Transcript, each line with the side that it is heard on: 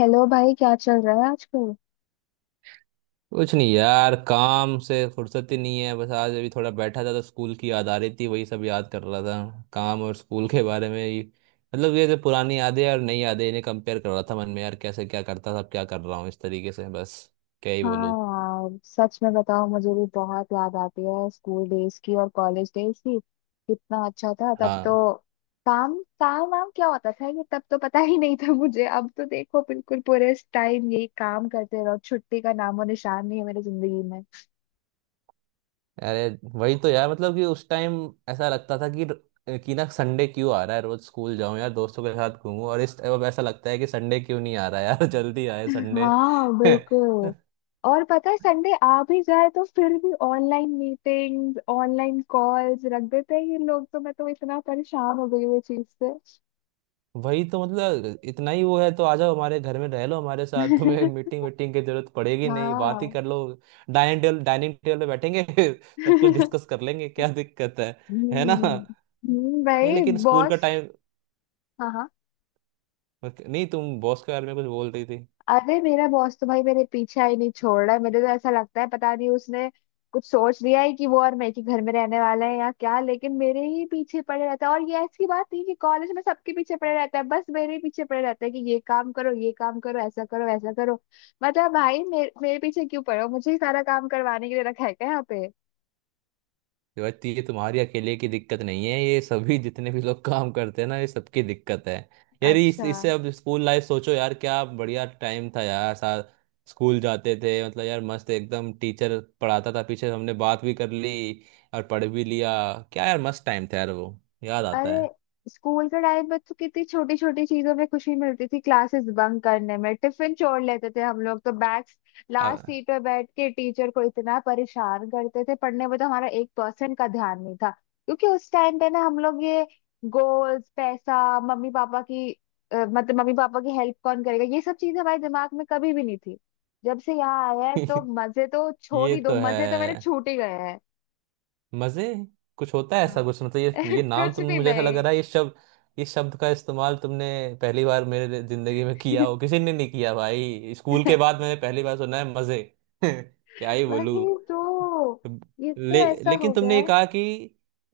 left: Hello भाई, क्या चल रहा है आजकल?
right: कुछ नहीं यार, काम से फुर्सत ही नहीं है। बस आज अभी थोड़ा बैठा था तो स्कूल की याद आ रही थी, वही सब याद कर रहा था। काम और स्कूल के बारे में ही। मतलब ये जो पुरानी यादें और नई यादें इन्हें कंपेयर कर रहा था मन में, यार कैसे क्या करता था अब क्या कर रहा हूँ इस तरीके से बस। क्या ही
left: हाँ
right: बोलूँ।
left: यार, सच में बताओ, मुझे भी बहुत याद आती है स्कूल डेज की और कॉलेज डेज की। कितना अच्छा था तब
right: हाँ।
left: तो। काम काम वाम क्या होता था ये, तब तो पता ही नहीं था मुझे। अब तो देखो, बिल्कुल पूरे टाइम यही काम करते रहो, छुट्टी का नामो निशान नहीं है मेरी जिंदगी में।
right: अरे वही तो यार, मतलब कि उस टाइम ऐसा लगता था कि ना संडे क्यों आ रहा है, रोज स्कूल जाऊं यार दोस्तों के साथ घूमूं। और इस अब ऐसा लगता है कि संडे क्यों नहीं आ रहा यार जल्दी आए संडे।
left: हाँ, बिल्कुल। और पता है, संडे आ भी जाए तो फिर भी ऑनलाइन मीटिंग्स, ऑनलाइन कॉल्स रख देते हैं ये लोग। तो मैं तो इतना परेशान हो गई हूँ इस चीज से।
right: वही तो, मतलब इतना ही वो है तो आ जाओ हमारे घर में रह लो हमारे साथ तुम्हें मीटिंग वीटिंग की जरूरत पड़ेगी नहीं, बात ही
left: हाँ।
right: कर लो। डाइनिंग टेबल पे बैठेंगे सब कुछ
left: हम्म।
right: डिस्कस कर लेंगे, क्या दिक्कत है। है ना। या
left: भाई
right: लेकिन स्कूल का
left: बॉस।
right: टाइम।
left: हाँ, हाँ।
right: नहीं, तुम बॉस के बारे में कुछ बोल रही थी।
left: अरे, मेरा बॉस तो भाई मेरे पीछे ही नहीं छोड़ रहा है। मुझे तो ऐसा लगता है पता नहीं उसने कुछ सोच लिया है कि वो और मैं एक ही घर में रहने वाला है या क्या। लेकिन मेरे ही पीछे पड़े रहता है, और ये ऐसी बात नहीं कि कॉलेज में सबके पीछे पड़े रहता है, बस मेरे ही पीछे पड़े रहता है कि ये काम करो, ये काम करो, ऐसा करो, वैसा करो। मतलब भाई, मेरे मेरे पीछे क्यों पड़े हो, मुझे ही सारा काम करवाने के लिए रखा है क्या यहाँ पे?
right: शिवाजी, ये तुम्हारी अकेले की दिक्कत नहीं है, ये सभी जितने भी लोग काम करते हैं ना, ये सबकी दिक्कत है। यार इस
left: अच्छा।
right: इससे अब स्कूल लाइफ सोचो यार, क्या बढ़िया टाइम था यार। साथ स्कूल जाते थे, मतलब यार मस्त एकदम। टीचर पढ़ाता था, पीछे हमने बात भी कर ली और पढ़ भी लिया। क्या यार मस्त टाइम था यार वो। याद
left: अरे,
right: आता है।
left: स्कूल के टाइम में तो कितनी छोटी छोटी चीजों में खुशी मिलती थी। क्लासेस बंक करने में, टिफिन छोड़ लेते थे हम लोग तो, बैक्स लास्ट
right: आ-
left: सीट पे बैठ के टीचर को इतना परेशान करते थे। पढ़ने में तो हमारा 1% का ध्यान नहीं था। क्योंकि उस टाइम पे ना हम लोग ये गोल्स, पैसा, मम्मी पापा की मतलब मम्मी पापा की हेल्प कौन करेगा, ये सब चीजें हमारे दिमाग में कभी भी नहीं थी। जब से यहाँ आया है तो मजे तो छोड़
right: ये
left: ही दो,
right: तो
left: मजे तो मेरे
right: है।
left: छूट ही गए हैं।
right: मजे कुछ होता है ऐसा
left: हाँ।
right: कुछ? मतलब ये नाम
left: कुछ
right: तुमने,
left: भी
right: मुझे ऐसा लग
left: नहीं।
right: रहा है ये शब्द, ये शब्द का इस्तेमाल तुमने पहली बार मेरे जिंदगी में किया हो, किसी ने नहीं किया भाई। स्कूल के बाद मैंने पहली बार सुना है मजे। क्या ही बोलूं।
left: वही तो। ये तो
right: ले,
left: ऐसा
right: लेकिन
left: हो गया
right: तुमने ये
left: है।
right: कहा कि,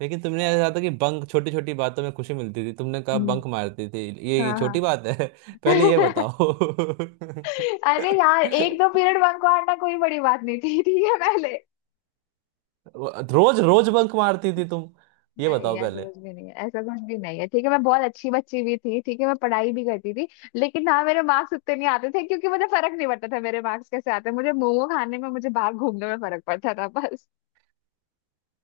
right: लेकिन तुमने ऐसा था कि बंक, छोटी छोटी बातों में खुशी मिलती थी तुमने कहा,
left: हम्म।
right: बंक मारती थी, ये
left: हाँ,
right: छोटी
left: हाँ।
right: बात है पहले ये बताओ
left: अरे यार, एक दो पीरियड बंक मारना कोई बड़ी बात नहीं थी, ठीक है पहले।
right: रोज रोज बंक मारती थी तुम? ये
left: नहीं,
right: बताओ
left: ऐसा
right: पहले।
left: कुछ भी नहीं है, ऐसा कुछ भी नहीं है, ठीक है। मैं बहुत अच्छी बच्ची भी थी, ठीक है, मैं पढ़ाई भी करती थी। लेकिन हाँ, मेरे मार्क्स उतने नहीं आते थे क्योंकि मुझे फर्क नहीं पड़ता था मेरे मार्क्स कैसे आते हैं। मुझे मोमो खाने में, मुझे बाहर घूमने में फर्क पड़ता था बस।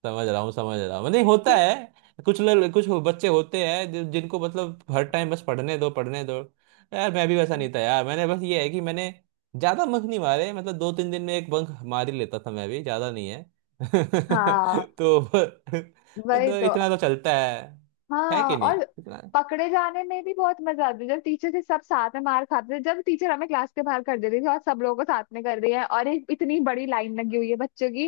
right: समझ रहा हूँ समझ रहा हूँ, नहीं होता है। कुछ लोग, बच्चे होते हैं जिनको मतलब हर टाइम बस पढ़ने दो पढ़ने दो। यार मैं भी वैसा नहीं था यार, मैंने बस ये है कि मैंने ज्यादा बंक नहीं मारे। मतलब दो तीन दिन में एक बंक मार ही लेता था मैं, भी ज्यादा नहीं है
left: हाँ।
right: तो, तो,
left: वही
right: तो
left: तो।
right: इतना तो चलता है। है
left: हाँ,
right: कि नहीं
left: और
right: इतना।
left: पकड़े जाने में भी बहुत मजा आती है, जब टीचर से सब साथ में मार खाते थे, जब टीचर हमें क्लास के बाहर कर देती थी और सब लोगों को साथ में कर रही है, और एक इतनी बड़ी लाइन लगी हुई है बच्चों की।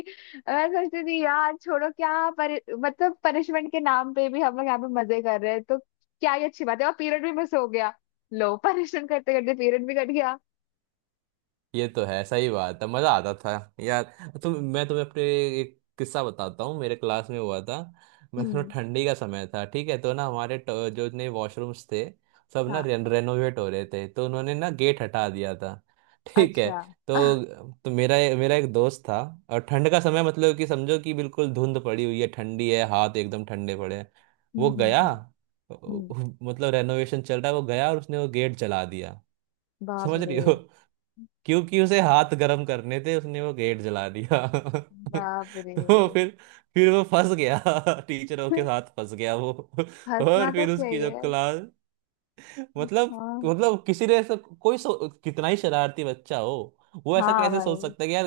left: मैं सोचती थी यार, छोड़ो, क्या परि मतलब पनिशमेंट के नाम पे भी हम लोग यहाँ पे मजे कर रहे हैं, तो क्या ही अच्छी बात है, और पीरियड भी मिस हो गया। लो, पनिशमेंट करते करते पीरियड भी कट गया।
right: ये तो है सही बात है, मजा आता था यार। तुम मैं तुम्हें अपने एक किस्सा बताता हूँ, मेरे क्लास में हुआ था। मैं थोड़ा,
left: हम्म।
right: ठंडी का समय था ठीक है, तो ना हमारे जो नए वॉशरूम्स थे सब ना
left: हाँ।
right: रेनोवेट हो रहे थे तो उन्होंने ना गेट हटा दिया था ठीक है,
left: अच्छा। आह,
right: तो मेरा मेरा एक दोस्त था। और ठंड का समय, मतलब कि समझो कि बिल्कुल धुंध पड़ी हुई है, ठंडी है, हाथ एकदम ठंडे पड़े हैं।
left: हम्म,
right: वो
left: हम्म,
right: गया,
left: हम्म, हम्म,
right: मतलब रेनोवेशन चल रहा है, वो गया और उसने वो गेट जला दिया।
left: बाप
right: समझ रही
left: रे,
right: हो? क्योंकि उसे हाथ गर्म करने थे, उसने वो गेट जला दिया
left: बाप रे।
right: तो फिर वो फंस गया टीचरों के साथ फंस गया वो
left: हंसना
right: और
left: तो
right: फिर उसकी जो
left: चाहिए।
right: क्लास, मतलब
left: हाँ,
right: मतलब किसी ने ऐसा कोई कितना ही शरारती बच्चा हो, वो ऐसा
left: हाँ
right: कैसे सोच
left: भाई।
right: सकता है कि यार।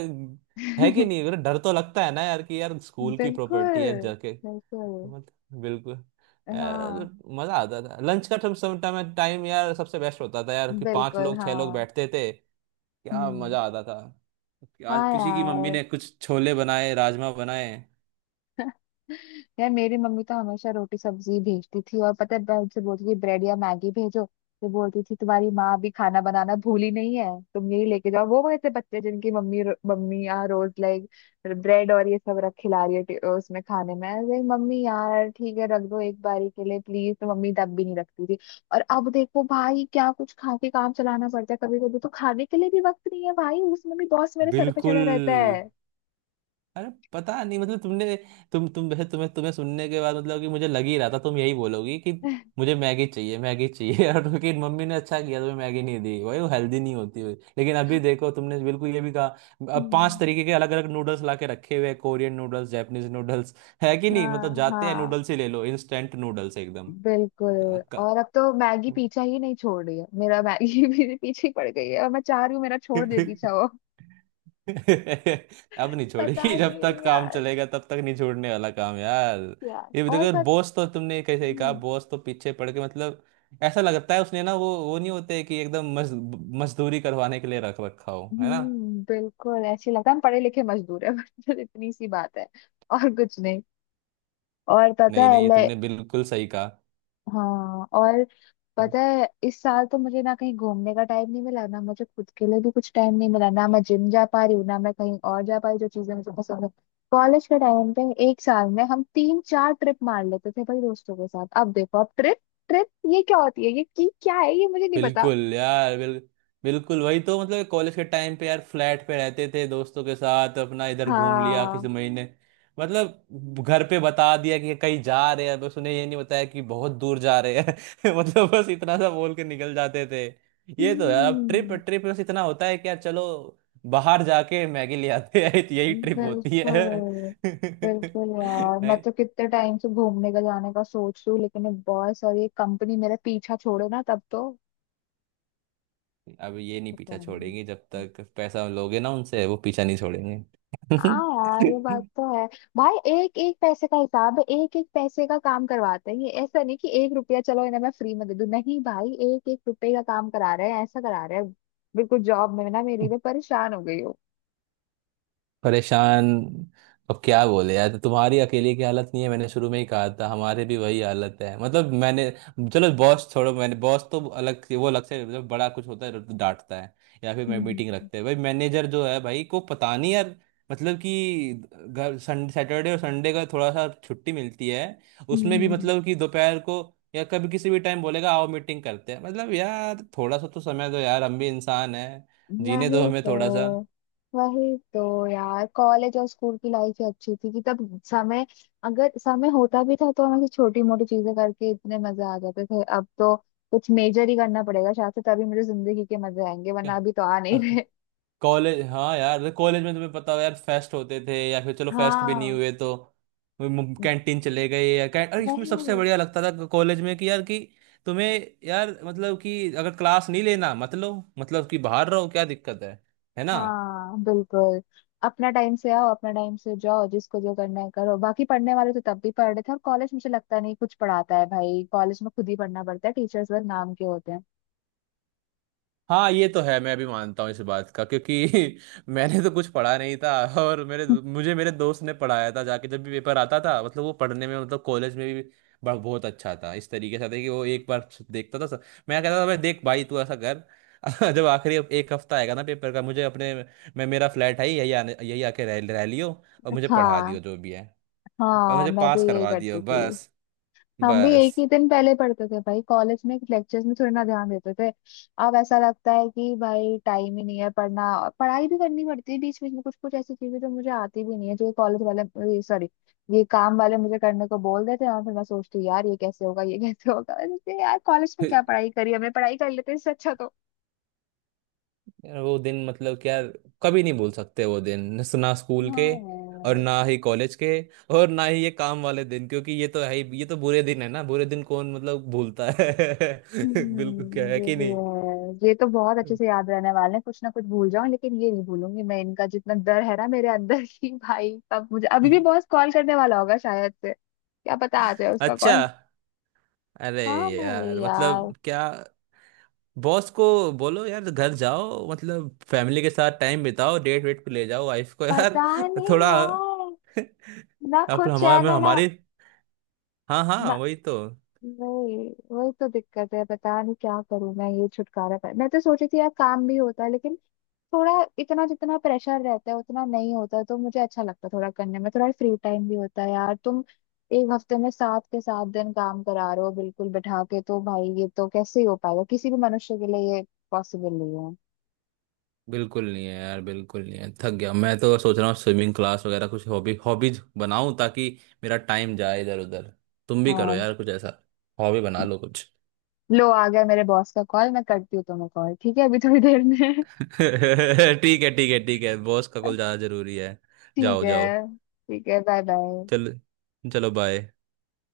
right: है कि नहीं, मतलब डर तो लगता है ना यार, कि यार स्कूल की प्रॉपर्टी है,
left: बिल्कुल,
right: जाके
left: बिल्कुल।
right: मत। बिल्कुल। यार
left: हाँ,
right: मजा आता था लंच का, टाइम टाइम यार सबसे बेस्ट होता था यार कि पांच
left: बिल्कुल।
right: लोग छह लोग
left: हाँ।
right: बैठते थे, क्या
left: हम्म।
right: मजा आता था, क्या
left: हाँ
right: किसी की मम्मी
left: यार,
right: ने कुछ छोले बनाए, राजमा बनाए।
left: यार मेरी मम्मी तो हमेशा रोटी सब्जी भेजती थी। और पता है, मैं उनसे बोलती थी ब्रेड या मैगी भेजो। तो बोलती थी, तुम्हारी माँ अभी खाना बनाना भूली नहीं है, तुम यही लेके जाओ। वो वैसे बच्चे जिनकी मम्मी, मम्मी यहाँ रोज लाइक ब्रेड और ये सब रख खिला रही है उसमें खाने में, अरे मम्मी यार ठीक है रख दो एक बारी के लिए प्लीज, तो मम्मी तब भी नहीं रखती थी। और अब देखो भाई, क्या कुछ खा के काम चलाना पड़ता है। कभी कभी तो खाने के लिए भी वक्त नहीं है भाई, उसमें भी बॉस मेरे सर पे
right: बिल्कुल।
left: चढ़ा रहता है।
right: अरे पता नहीं मतलब तुमने, तुम वैसे तुम्हें तुम्हें सुनने के बाद मतलब कि मुझे लग ही रहा था तुम यही बोलोगी कि मुझे मैगी चाहिए, मैगी चाहिए और क्योंकि मम्मी ने अच्छा किया तुम्हें मैगी नहीं दी भाई, वो हेल्दी नहीं होती हुई। लेकिन अभी देखो, तुमने बिल्कुल ये भी कहा, अब पांच
left: हम्म।
right: तरीके के अलग अलग नूडल्स ला के रखे हुए हैं, कोरियन नूडल्स, जापानीज नूडल्स। है कि नहीं, मतलब
left: हाँ,
right: जाते हैं
left: हाँ,
right: नूडल्स ही ले लो, इंस्टेंट नूडल्स एकदम।
left: बिल्कुल। और अब तो मैगी पीछा ही नहीं छोड़ रही है मेरा। मैगी भी पीछे ही पड़ गई है, और मैं चाह रही हूँ मेरा छोड़
right: अब
left: दे पीछा वो।
right: नहीं
left: पता
right: छोड़ेगी, जब तक
left: नहीं
right: काम
left: यार।
right: चलेगा तब तक नहीं छोड़ने वाला काम यार।
left: यार,
right: ये भी
left: और
right: देखो,
left: पत
right: बॉस तो तुमने कैसे ही कहा,
left: हम्म,
right: बॉस तो पीछे पड़ के मतलब, ऐसा लगता है उसने ना, वो नहीं होते कि एकदम मजदूरी करवाने के लिए रख रखा हो, है ना।
left: बिल्कुल ऐसे लगता है हम पढ़े लिखे मजदूर है। बस इतनी सी बात है, और कुछ नहीं। और पता
right: नहीं
left: है।
right: नहीं, ये तुमने बिल्कुल सही कहा।
left: हाँ, और पता है, इस साल तो मुझे ना कहीं घूमने का टाइम नहीं मिला, ना मुझे खुद के लिए भी कुछ टाइम नहीं मिला, ना मैं जिम जा पा रही हूँ, ना मैं कहीं और जा पा रही हूँ, जो चीजें मुझे पसंद है। कॉलेज के टाइम पे एक साल में हम तीन चार ट्रिप मार लेते थे भाई, दोस्तों के साथ। अब देखो, अब ट्रिप, ट्रिप, ये क्या होती है, ये की क्या है, ये मुझे नहीं पता।
right: बिल्कुल यार, बिल्कुल वही तो, मतलब कॉलेज के टाइम पे यार फ्लैट पे रहते थे दोस्तों के साथ, अपना इधर घूम लिया किसी
left: हाँ।
right: महीने, मतलब घर पे बता दिया कि कहीं जा रहे हैं, बस उन्हें ये नहीं बताया कि बहुत दूर जा रहे हैं मतलब बस इतना सा बोल के निकल जाते थे। ये तो यार, अब ट्रिप,
left: हम्म।
right: ट्रिप बस इतना होता है कि यार चलो बाहर जाके मैगी ले आते हैं यही ट्रिप होती है
left: बिल्कुल, बिल्कुल यार, मैं
right: नहीं,
left: तो कितने टाइम से घूमने का, जाने का सोच रही हूँ, लेकिन ये बॉस और ये कंपनी मेरा पीछा छोड़े ना तब तो।
right: अब ये नहीं पीछा
left: पता नहीं।
right: छोड़ेंगे, जब तक पैसा लोगे ना उनसे, वो पीछा नहीं छोड़ेंगे।
left: हाँ यार, ये बात तो है। भाई, एक एक पैसे का हिसाब है, एक एक पैसे का काम करवाते हैं ये, ऐसा नहीं कि 1 रुपया चलो इन्हें मैं फ्री में दे दूं। नहीं भाई, एक एक रुपये का काम करा रहे हैं, ऐसा करा रहे हैं। बिल्कुल, जॉब में ना मेरी, मैं परेशान हो गई हूँ।
right: परेशान। अब क्या बोले यार, तो तुम्हारी अकेले की हालत नहीं है, मैंने शुरू में ही कहा था हमारे भी वही हालत है। मतलब मैंने, चलो बॉस छोड़ो, मैंने बॉस तो वो अलग से, मतलब बड़ा कुछ होता है तो डांटता है, या फिर मैं,
left: हम्म,
right: मीटिंग रखते हैं भाई मैनेजर जो है भाई को, पता नहीं यार। मतलब कि घर, संडे सैटरडे और संडे का थोड़ा सा छुट्टी मिलती है,
left: हम्म,
right: उसमें भी मतलब कि दोपहर को या कभी किसी भी टाइम बोलेगा आओ मीटिंग करते हैं। मतलब यार थोड़ा सा तो समय दो यार, हम भी इंसान हैं, जीने
left: वही
right: दो हमें
left: तो।
right: थोड़ा सा।
left: वही तो यार, कॉलेज और स्कूल की लाइफ ही अच्छी थी, कि तब समय अगर समय होता भी था तो हम ऐसी छोटी मोटी चीजें करके इतने मजे आ जाते थे। अब तो कुछ मेजर ही करना पड़ेगा शायद से, तभी मुझे जिंदगी के मजे आएंगे, वरना अभी तो आ नहीं
right: क्या
left: रहे।
right: कॉलेज, हाँ यार मतलब कॉलेज में तुम्हें पता हो यार, फेस्ट होते थे, या फिर चलो फेस्ट भी नहीं
left: हाँ,
right: हुए तो कैंटीन चले गए, या कै... और इसमें सबसे
left: वही।
right: बढ़िया लगता था कॉलेज में कि यार कि तुम्हें, यार मतलब कि अगर क्लास नहीं लेना मतलब कि बाहर रहो, क्या दिक्कत है। है ना।
left: हाँ, बिल्कुल। अपना टाइम से आओ, अपना टाइम से जाओ, जिसको जो करना है करो। बाकी पढ़ने वाले तो तब भी पढ़ रहे थे, और कॉलेज मुझे लगता नहीं कुछ पढ़ाता है भाई, कॉलेज में खुद ही पढ़ना पड़ता है, टीचर्स वर्ग नाम के होते हैं।
right: हाँ ये तो है, मैं भी मानता हूँ इस बात का क्योंकि मैंने तो कुछ पढ़ा नहीं था और मेरे मुझे मेरे दोस्त ने पढ़ाया था जाके, जब भी पेपर आता था मतलब, वो पढ़ने में मतलब कॉलेज में भी बहुत अच्छा था। इस तरीके से था कि वो एक बार देखता था सब, मैं कहता था, भाई देख भाई तू ऐसा कर जब आखिरी एक हफ्ता आएगा ना पेपर का, मुझे अपने, मैं मेरा फ्लैट है ही, यही आने, यही आके रह रह लियो, और मुझे पढ़ा
left: हाँ,
right: दियो जो भी है, और
left: हाँ,
right: मुझे
left: मैं भी
right: पास
left: यही
right: करवा
left: करती
right: दियो
left: थी।
right: बस,
left: हम भी
right: बस
left: एक ही दिन पहले पढ़ते थे भाई, कॉलेज में लेक्चर्स में थोड़ी ना ध्यान देते थे। अब ऐसा लगता है कि भाई टाइम ही नहीं है पढ़ना, और पढ़ाई भी करनी पड़ती है बीच बीच में, कुछ कुछ ऐसी चीजें जो मुझे आती भी नहीं है, जो कॉलेज वाले, सॉरी, ये काम वाले मुझे करने को बोल देते हैं। और फिर मैं सोचती हूँ, यार ये कैसे होगा, ये कैसे होगा। मैंने कहा, यार कॉलेज में क्या पढ़ाई करी हमने, पढ़ाई कर लेते इससे अच्छा तो।
right: यार वो दिन मतलब क्या, कभी नहीं भूल सकते वो दिन ना स्कूल के और
left: हाँ,
right: ना ही कॉलेज के और ना ही ये काम वाले दिन। क्योंकि ये तो है ही, ये तो बुरे दिन है ना, बुरे दिन कौन मतलब भूलता है बिल्कुल, क्या
left: हम्म,
right: है
left: ये
right: कि
left: भी
right: नहीं।
left: है। ये तो बहुत अच्छे से याद रहने वाले हैं, कुछ ना कुछ भूल जाऊं लेकिन ये नहीं भूलूंगी मैं, इनका जितना डर है ना मेरे अंदर। की भाई अब मुझे अभी भी
right: ये-,
left: बॉस कॉल करने वाला होगा शायद से, क्या पता आ जाए उसका
right: अच्छा,
left: कॉल।
right: अरे
left: हाँ भाई
right: यार
left: यार।
right: मतलब क्या, बॉस को बोलो यार घर जाओ, मतलब फैमिली के साथ टाइम बिताओ, डेट वेट पे ले जाओ वाइफ को यार,
left: पता नहीं
right: थोड़ा
left: यार, ना
right: अब
left: खुद
right: हमारे
left: चैन है ना।
right: हमारी, हाँ
left: ना।
right: हाँ वही तो।
left: वही, वही तो दिक्कत है, पता नहीं क्या करूं मैं ये छुटकारा पाया। मैं तो सोची थी यार, काम भी होता है लेकिन थोड़ा, इतना जितना प्रेशर रहता है उतना नहीं होता तो मुझे अच्छा लगता है, थोड़ा करने में थोड़ा फ्री टाइम भी होता है यार। तुम एक हफ्ते में सात के सात दिन काम करा रहे हो बिल्कुल बैठा के, तो भाई ये तो कैसे ही हो पाएगा, किसी भी मनुष्य के लिए ये पॉसिबल नहीं है।
right: बिल्कुल नहीं है यार, बिल्कुल नहीं है, थक गया। मैं तो सोच रहा हूँ स्विमिंग क्लास वगैरह कुछ हॉबी, हॉबीज बनाऊं, ताकि मेरा टाइम जाए इधर उधर। तुम भी करो
left: हाँ,
right: यार कुछ ऐसा, हॉबी बना लो कुछ।
left: लो आ गया मेरे बॉस का कॉल। मैं करती हूँ तुम्हें कॉल, ठीक है, अभी थोड़ी देर में।
right: ठीक है ठीक है ठीक है, बॉस का कॉल ज़्यादा ज़रूरी है।
left: ठीक
right: जाओ जाओ।
left: है, ठीक है, बाय बाय।
right: चल, चलो बाय।